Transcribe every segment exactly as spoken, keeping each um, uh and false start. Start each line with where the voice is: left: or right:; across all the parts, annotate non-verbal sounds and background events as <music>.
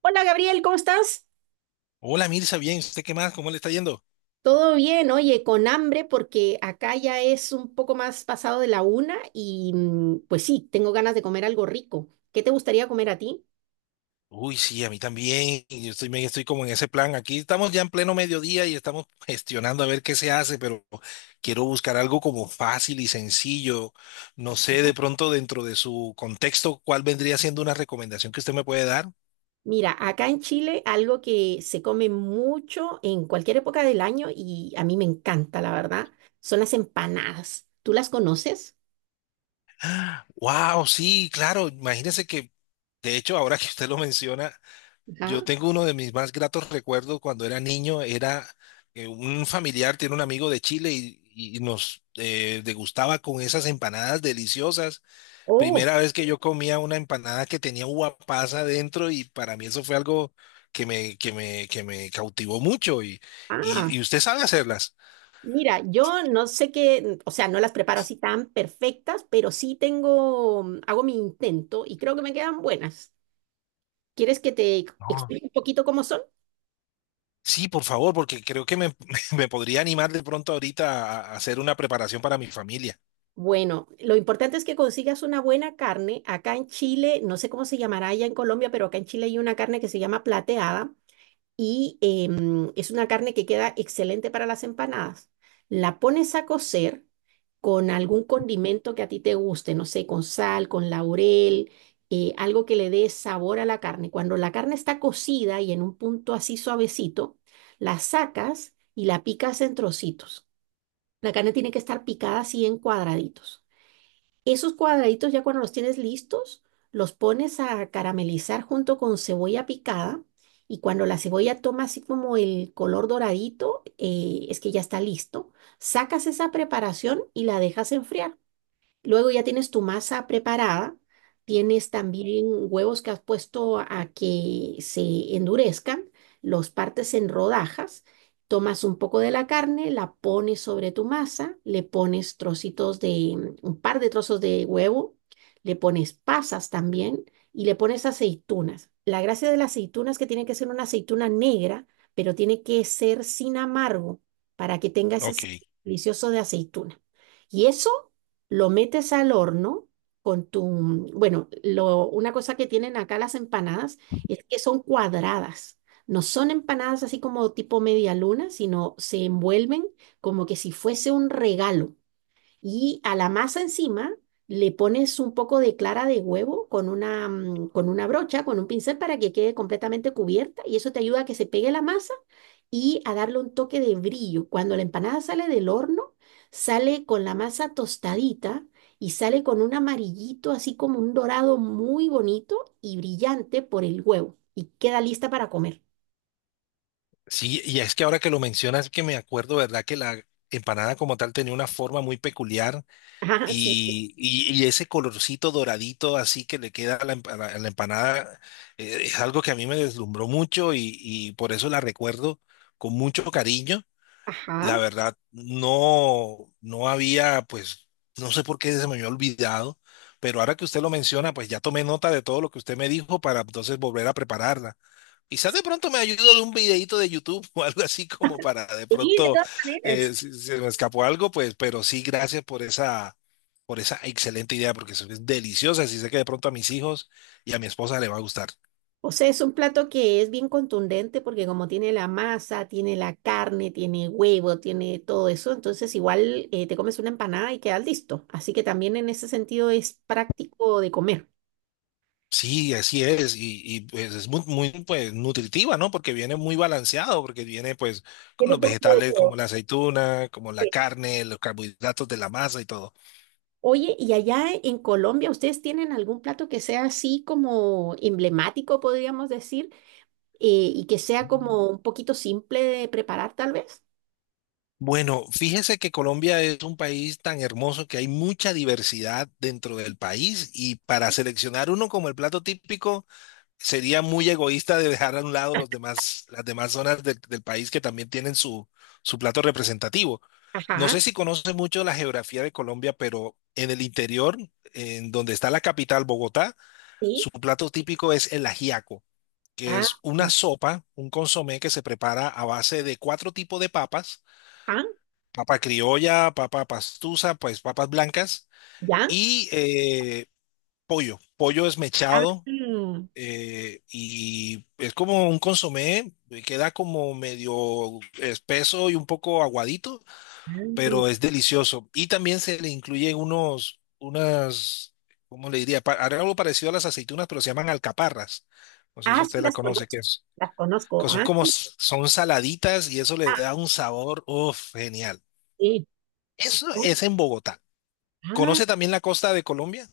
right: Hola Gabriel, ¿cómo estás?
left: Hola Mirza, bien, ¿usted qué más? ¿Cómo le está yendo?
right: Todo bien, oye, con hambre porque acá ya es un poco más pasado de la una y mm, pues sí, tengo ganas de comer algo rico. ¿Qué te gustaría comer a ti?
left: Uy, sí, a mí también. Y yo estoy, me- estoy como en ese plan. Aquí estamos ya en pleno mediodía y estamos gestionando a ver qué se hace, pero quiero buscar algo como fácil y sencillo. No sé, de pronto dentro de su contexto, ¿cuál vendría siendo una recomendación que usted me puede dar?
right: Mira, acá en Chile algo que se come mucho en cualquier época del año y a mí me encanta, la verdad, son las empanadas. ¿Tú las conoces?
left: Wow, sí, claro. Imagínese que, de hecho, ahora que usted lo menciona,
right: Ajá.
left: yo tengo uno de mis más gratos recuerdos cuando era niño. Era eh, un familiar, tiene un amigo de Chile y, y nos eh, degustaba con esas empanadas deliciosas.
right: Oh,
left: Primera vez que yo comía una empanada que tenía uva pasa dentro y para mí eso fue algo que me, que me, que me cautivó mucho. Y, y,
right: ah.
left: y usted sabe hacerlas?
right: Mira, yo no sé qué, o sea, no las preparo así tan perfectas, pero sí tengo, mm, hago mi intento y creo que me quedan buenas. ¿Quieres que te ex-
left: No.
right: explique un poquito cómo son?
left: Sí, por favor, porque creo que me, <laughs> me podría animar de pronto ahorita a a hacer una preparación para mi familia.
right: Bueno, lo importante es que consigas una buena carne. Acá en Chile, no sé cómo se llamará allá en Colombia, pero acá en Chile hay una carne que se llama plateada. Y em, es una carne que queda excelente para las empanadas. La pones a cocer con algún condimento que a ti te guste, no sé, con sal, con laurel, eh, algo que le dé sabor a la carne. Cuando la carne está cocida y en un punto así suavecito, la sacas y la picas en trocitos. La carne tiene que estar picada así en cuadraditos. Esos cuadraditos ya cuando los tienes listos, los pones a caramelizar junto con cebolla picada y cuando la cebolla toma así como el color doradito, eh, es que ya está listo. Sacas esa preparación y la dejas enfriar. Luego ya tienes tu masa preparada, tienes también huevos que has puesto a que se endurezcan, los partes en rodajas, tomas un poco de la carne, la pones sobre tu masa, le pones trocitos de, un par de trozos de huevo, le pones pasas también y le pones aceitunas. La gracia de las aceitunas es que tiene que ser una aceituna negra, pero tiene que ser sin amargo para que tenga ese
left: Ok.
right: sabor delicioso de aceituna. Y eso lo metes al horno con tu, bueno, lo, una cosa que tienen acá las empanadas es que son cuadradas. No son empanadas así como tipo media luna, sino se envuelven como que si fuese un regalo y a la masa encima le pones un poco de clara de huevo con una, mm, con una brocha, con un pincel para que quede completamente cubierta y eso te ayuda a que se pegue la masa y a darle un toque de brillo. Cuando la empanada sale del horno, sale con la masa tostadita y sale con un amarillito así como un dorado muy bonito y brillante por el huevo y queda lista para comer.
left: Sí, y es que ahora que lo mencionas, que me acuerdo, ¿verdad? Que la empanada como tal tenía una forma muy peculiar
right: <laughs> Ajá, sí.
left: y, y- y ese colorcito doradito así que le queda a la, empa- a la empanada eh, es algo que a mí me deslumbró mucho y, y por eso la recuerdo con mucho cariño. La
right: Ajá.
left: verdad, no, no había, pues, no sé por qué se me había olvidado, pero ahora que usted lo menciona, pues ya tomé nota de todo lo que usted me dijo para entonces volver a prepararla. Quizás de pronto me ayudo de un videito de YouTube <laughs> o algo así como para de
right: Sí, de
left: pronto
right: todas maneras.
left: eh, si si se me escapó algo, pues, pero sí, gracias por esa, por esa excelente idea, porque eso es deliciosa. Y sé que de pronto a mis hijos y a mi esposa le va a gustar.
right: O sea, es un plato que es bien contundente porque como tiene la masa, tiene la carne, tiene huevo, tiene todo eso, entonces igual eh, te comes una empanada y quedas listo. Así que también en ese sentido es práctico de comer.
left: Sí, así es. Y, y, pues es muy, muy pues, nutritiva, ¿no? Porque viene muy balanceado, porque viene pues con los vegetales como la aceituna, como la
right: Sí.
left: carne, los carbohidratos de la masa y todo.
right: Oye, ¿y allá en Colombia ustedes tienen algún plato que sea así como emblemático, podríamos decir, eh, y que sea como un poquito simple de preparar tal vez?
left: Bueno, fíjese que Colombia es un país tan hermoso que hay mucha diversidad dentro del país y para seleccionar uno como el plato típico sería muy egoísta de dejar a un lado los demás, las demás zonas del, del país que también tienen su, su plato representativo. No
right: Ajá,
left: sé si conoce mucho la geografía de Colombia, pero en el interior, en donde está la capital, Bogotá,
right: sí.
left: su plato típico es el ajiaco, que
right: Ah,
left: es una sopa, un consomé que se prepara a base de cuatro tipos de papas:
right: ajá,
left: papa criolla, papa pastusa, pues papas blancas
right: ya.
left: y eh, pollo, pollo
right: Ah,
left: desmechado. Eh, y es como un consomé, eh, queda como medio espeso y un poco aguadito,
right: mm,
left: pero es delicioso. Y también se le incluye unos, unas, ¿cómo le diría? Pa- algo parecido a las aceitunas, pero se llaman alcaparras. No sé si
right: ah, sí,
left: usted la
right: las
left: conoce, que
right: conozco.
left: es,
right: Las
left: que
right: conozco.
left: son
right: Ah,
left: como, s- son saladitas y eso le da un sabor, uff, genial.
right: sí.
left: Eso
right: Oh,
left: es en Bogotá.
right: ah.
left: ¿Conoce también la costa de Colombia?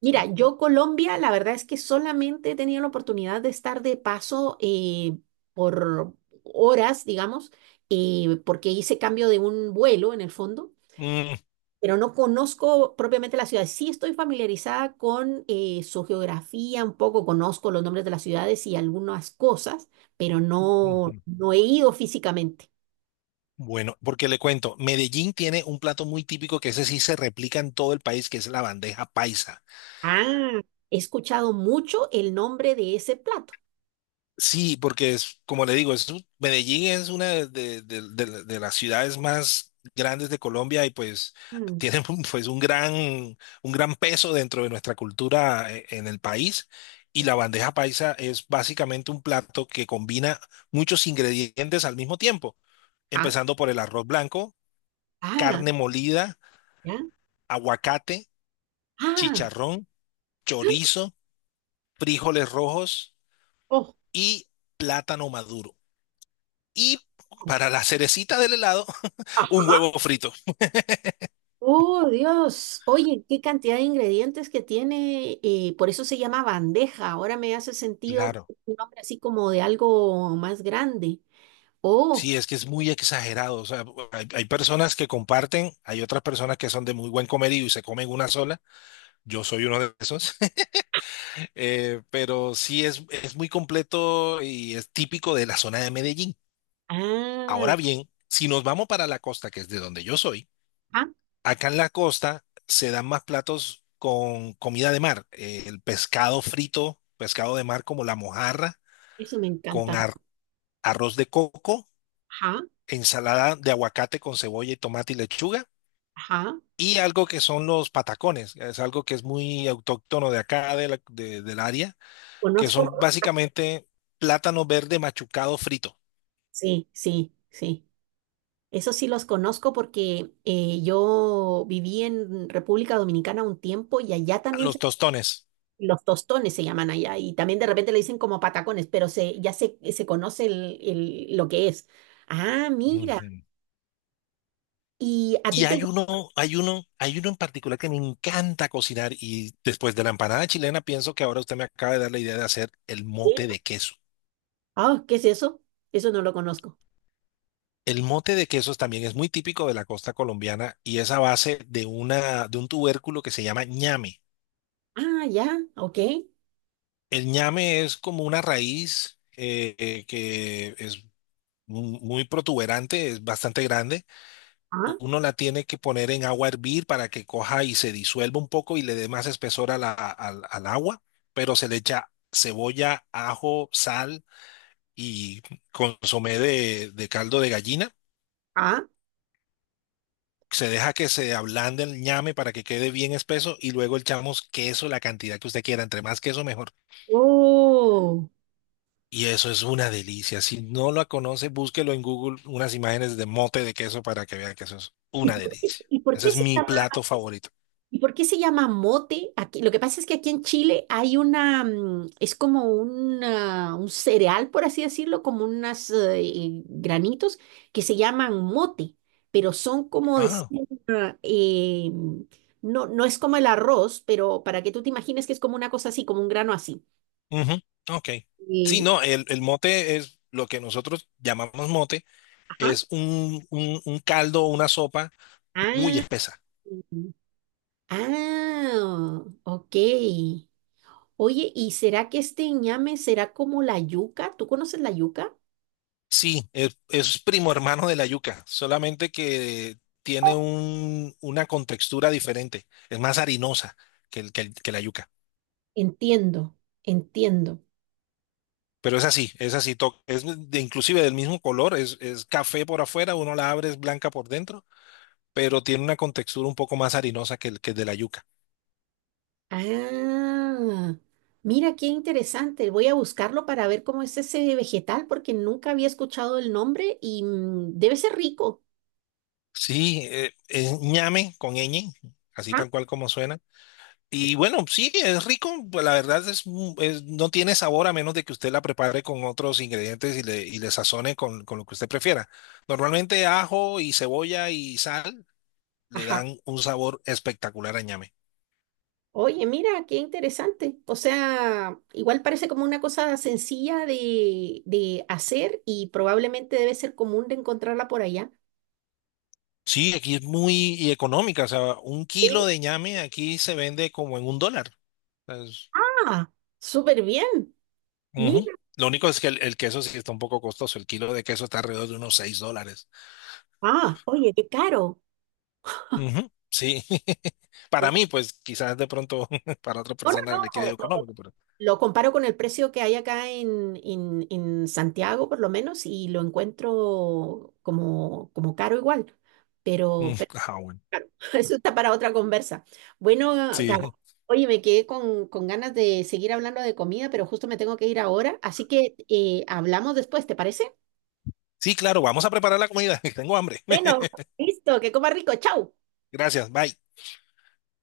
right: Mira, yo Colombia, la verdad es que solamente he tenido la oportunidad de estar de paso eh, por horas, digamos, eh, porque hice cambio de un vuelo en el fondo,
left: Mm,
right: pero no conozco propiamente la ciudad. Sí estoy familiarizada con eh, su geografía un poco, conozco los nombres de las ciudades y algunas cosas, pero no,
left: ujú.
right: no he ido físicamente.
left: Bueno, porque le cuento, Medellín tiene un plato muy típico que ese sí se replica en todo el país, que es la bandeja paisa.
right: Ah, he escuchado mucho el nombre de ese plato.
left: Sí, porque es, como le digo, es, un- Medellín es una de, de- de- de- de las ciudades más grandes de Colombia y pues
right: Mm.
left: tiene <laughs> un- pues un gran, un gran peso dentro de nuestra cultura eh, en el país. Y la bandeja paisa es básicamente un plato que combina muchos ingredientes al mismo tiempo,
right: Ah,
left: empezando por el arroz blanco,
right: ah,
left: carne molida,
right: ya.
left: aguacate,
right: Ah,
left: chicharrón, chorizo, frijoles rojos
right: oh,
left: y plátano maduro. Y
right: oh,
left: para la cerecita del helado, <laughs> un
right: ajá.
left: huevo frito.
right: Oh, Dios. Oye, qué cantidad de ingredientes que tiene. Eh, por eso se llama bandeja. Ahora me hace sentido que
left: Claro.
right: es un nombre así como de algo más grande. Oh,
left: Sí, es que es muy exagerado. O sea, hay, hay personas que comparten, hay otras personas que son de muy buen comerío y se comen una sola. Yo soy uno de esos. <laughs> Eh, pero sí es, es muy completo y es típico de la zona de Medellín.
right: ah,
left: Ahora bien, si nos vamos para la costa, que es de donde yo soy.
right: ah,
left: Acá en la costa se dan más platos con comida de mar, eh, el pescado frito, pescado de mar como la mojarra,
right: eso me
left: con
right: encanta.
left: ar- arroz de coco,
right: Ajá,
left: ensalada de aguacate con cebolla y tomate y lechuga,
right: ajá.
left: y algo que son los patacones, es algo que es muy autóctono de acá, de la- de- del área, que son
right: Conozco.
left: básicamente plátano verde machucado frito,
right: Sí, sí, sí. Eso sí los conozco porque eh, yo viví en República Dominicana un tiempo y allá también
left: los tostones.
right: los tostones se llaman allá y también de repente le dicen como patacones, pero se, ya se, se conoce el, el- lo que es. Ah, mira.
left: Ujú.
right: ¿Y a ti
left: Y
right: te
left: hay
right: gusta?
left: uno, hay uno, hay uno en particular que me encanta cocinar y después de la empanada chilena pienso que ahora usted me acaba de dar la idea de hacer el mote de queso.
right: Ah, ¿qué es eso? Eso no lo conozco.
left: El mote de quesos también es muy típico de la costa colombiana y es a base de una, de un tubérculo que se llama ñame.
right: Ah, ya, ok.
left: El ñame es como una raíz eh, eh, que es mu- muy protuberante, es bastante grande.
right: Ah,
left: Uno la tiene que poner en agua a hervir para que coja y se disuelva un poco y le dé más espesor a la- al, al agua, pero se le echa cebolla, ajo, sal y consomé de, de caldo de gallina.
right: ah,
left: Se deja que se ablande el ñame para que quede bien espeso y luego echamos queso, la cantidad que usted quiera, entre más queso mejor.
right: oh.
left: Y eso es una delicia. Si no la conoce, búsquelo en Google unas imágenes de mote de queso para que vea que eso es
right: ¿Y
left: una
right: por qué,
left: delicia.
right: y por
left: Ese
right: qué
left: es
right: se
left: mi
right: llama?
left: plato favorito.
right: ¿Y por qué se llama mote? Aquí, lo que pasa es que aquí en Chile hay una, mm, es como una- un cereal, por así decirlo, como unos granitos que se llaman mote, pero son como decir,
left: Ah.
right: ah, eh, no, no es como el arroz, pero para que tú te imagines que es como una cosa así, como un grano así.
left: Ujú. Ok. Sí,
right: Eh,
left: no, el, el mote es lo que nosotros llamamos mote,
right: ajá.
left: es un, un, un caldo o una sopa muy
right: Ah,
left: espesa.
right: mm, ah, ok. Oye, ¿y será que este ñame será como la yuca? ¿Tú conoces la yuca?
left: Sí, es, es primo hermano de la yuca, solamente que tiene un, una contextura diferente, es más harinosa que, el- que, el- que la yuca.
right: Entiendo, entiendo.
left: Pero es así, es así, to- es de- inclusive del mismo color, es, es café por afuera, uno la abre, es blanca por dentro, pero tiene una contextura un poco más harinosa que el, que el de la yuca.
right: Ah, mira qué interesante. Voy a buscarlo para ver cómo es ese vegetal porque nunca había escuchado el nombre y mm, debe ser rico.
left: Sí, eh, es ñame con ñ, así
right: Ajá,
left: tal cual como suena. Y bueno, sí, es rico, pues la verdad es, mu- es- no tiene sabor a menos de que usted la prepare con otros ingredientes y le, y le, sazone con, con lo que usted prefiera. Normalmente ajo y cebolla y sal le
right: ajá.
left: dan un sabor espectacular a ñame.
right: Oye, mira, qué interesante. O sea, igual parece como una cosa sencilla de, de hacer y probablemente debe ser común de encontrarla por allá.
left: Sí, aquí es muy y económica, o sea, un
right: Eh,
left: kilo de ñame aquí se vende como en un dólar. Es-
right: Ah, súper bien.
left: Ujú.
right: Mira.
left: Lo único es que el, el queso sí está un poco costoso, el kilo de queso está alrededor de unos seis dólares.
right: Ah, oye, qué caro.
left: Ujú, sí, <laughs> para mí, pues quizás de pronto <laughs> para otra
right: No, no,
left: persona le quede
right: no.
left: económico, pero...
right: Lo comparo con el precio que hay acá en, en- en Santiago, por lo menos, y lo encuentro como, como caro igual.
left: Mm,
right: Pero, pero
left: ah, bueno.
right: <laughs> eso está para otra conversa. Bueno, Gaby,
left: Sí,
right: oye, me quedé con, con ganas de seguir hablando de comida, pero justo me tengo que ir ahora, así que eh, hablamos después, ¿te parece?
left: sí, claro, vamos a preparar la comida. <laughs> Tengo hambre.
right: Bueno,
left: <laughs>
right: listo, que coma rico, chao.
left: Gracias, bye.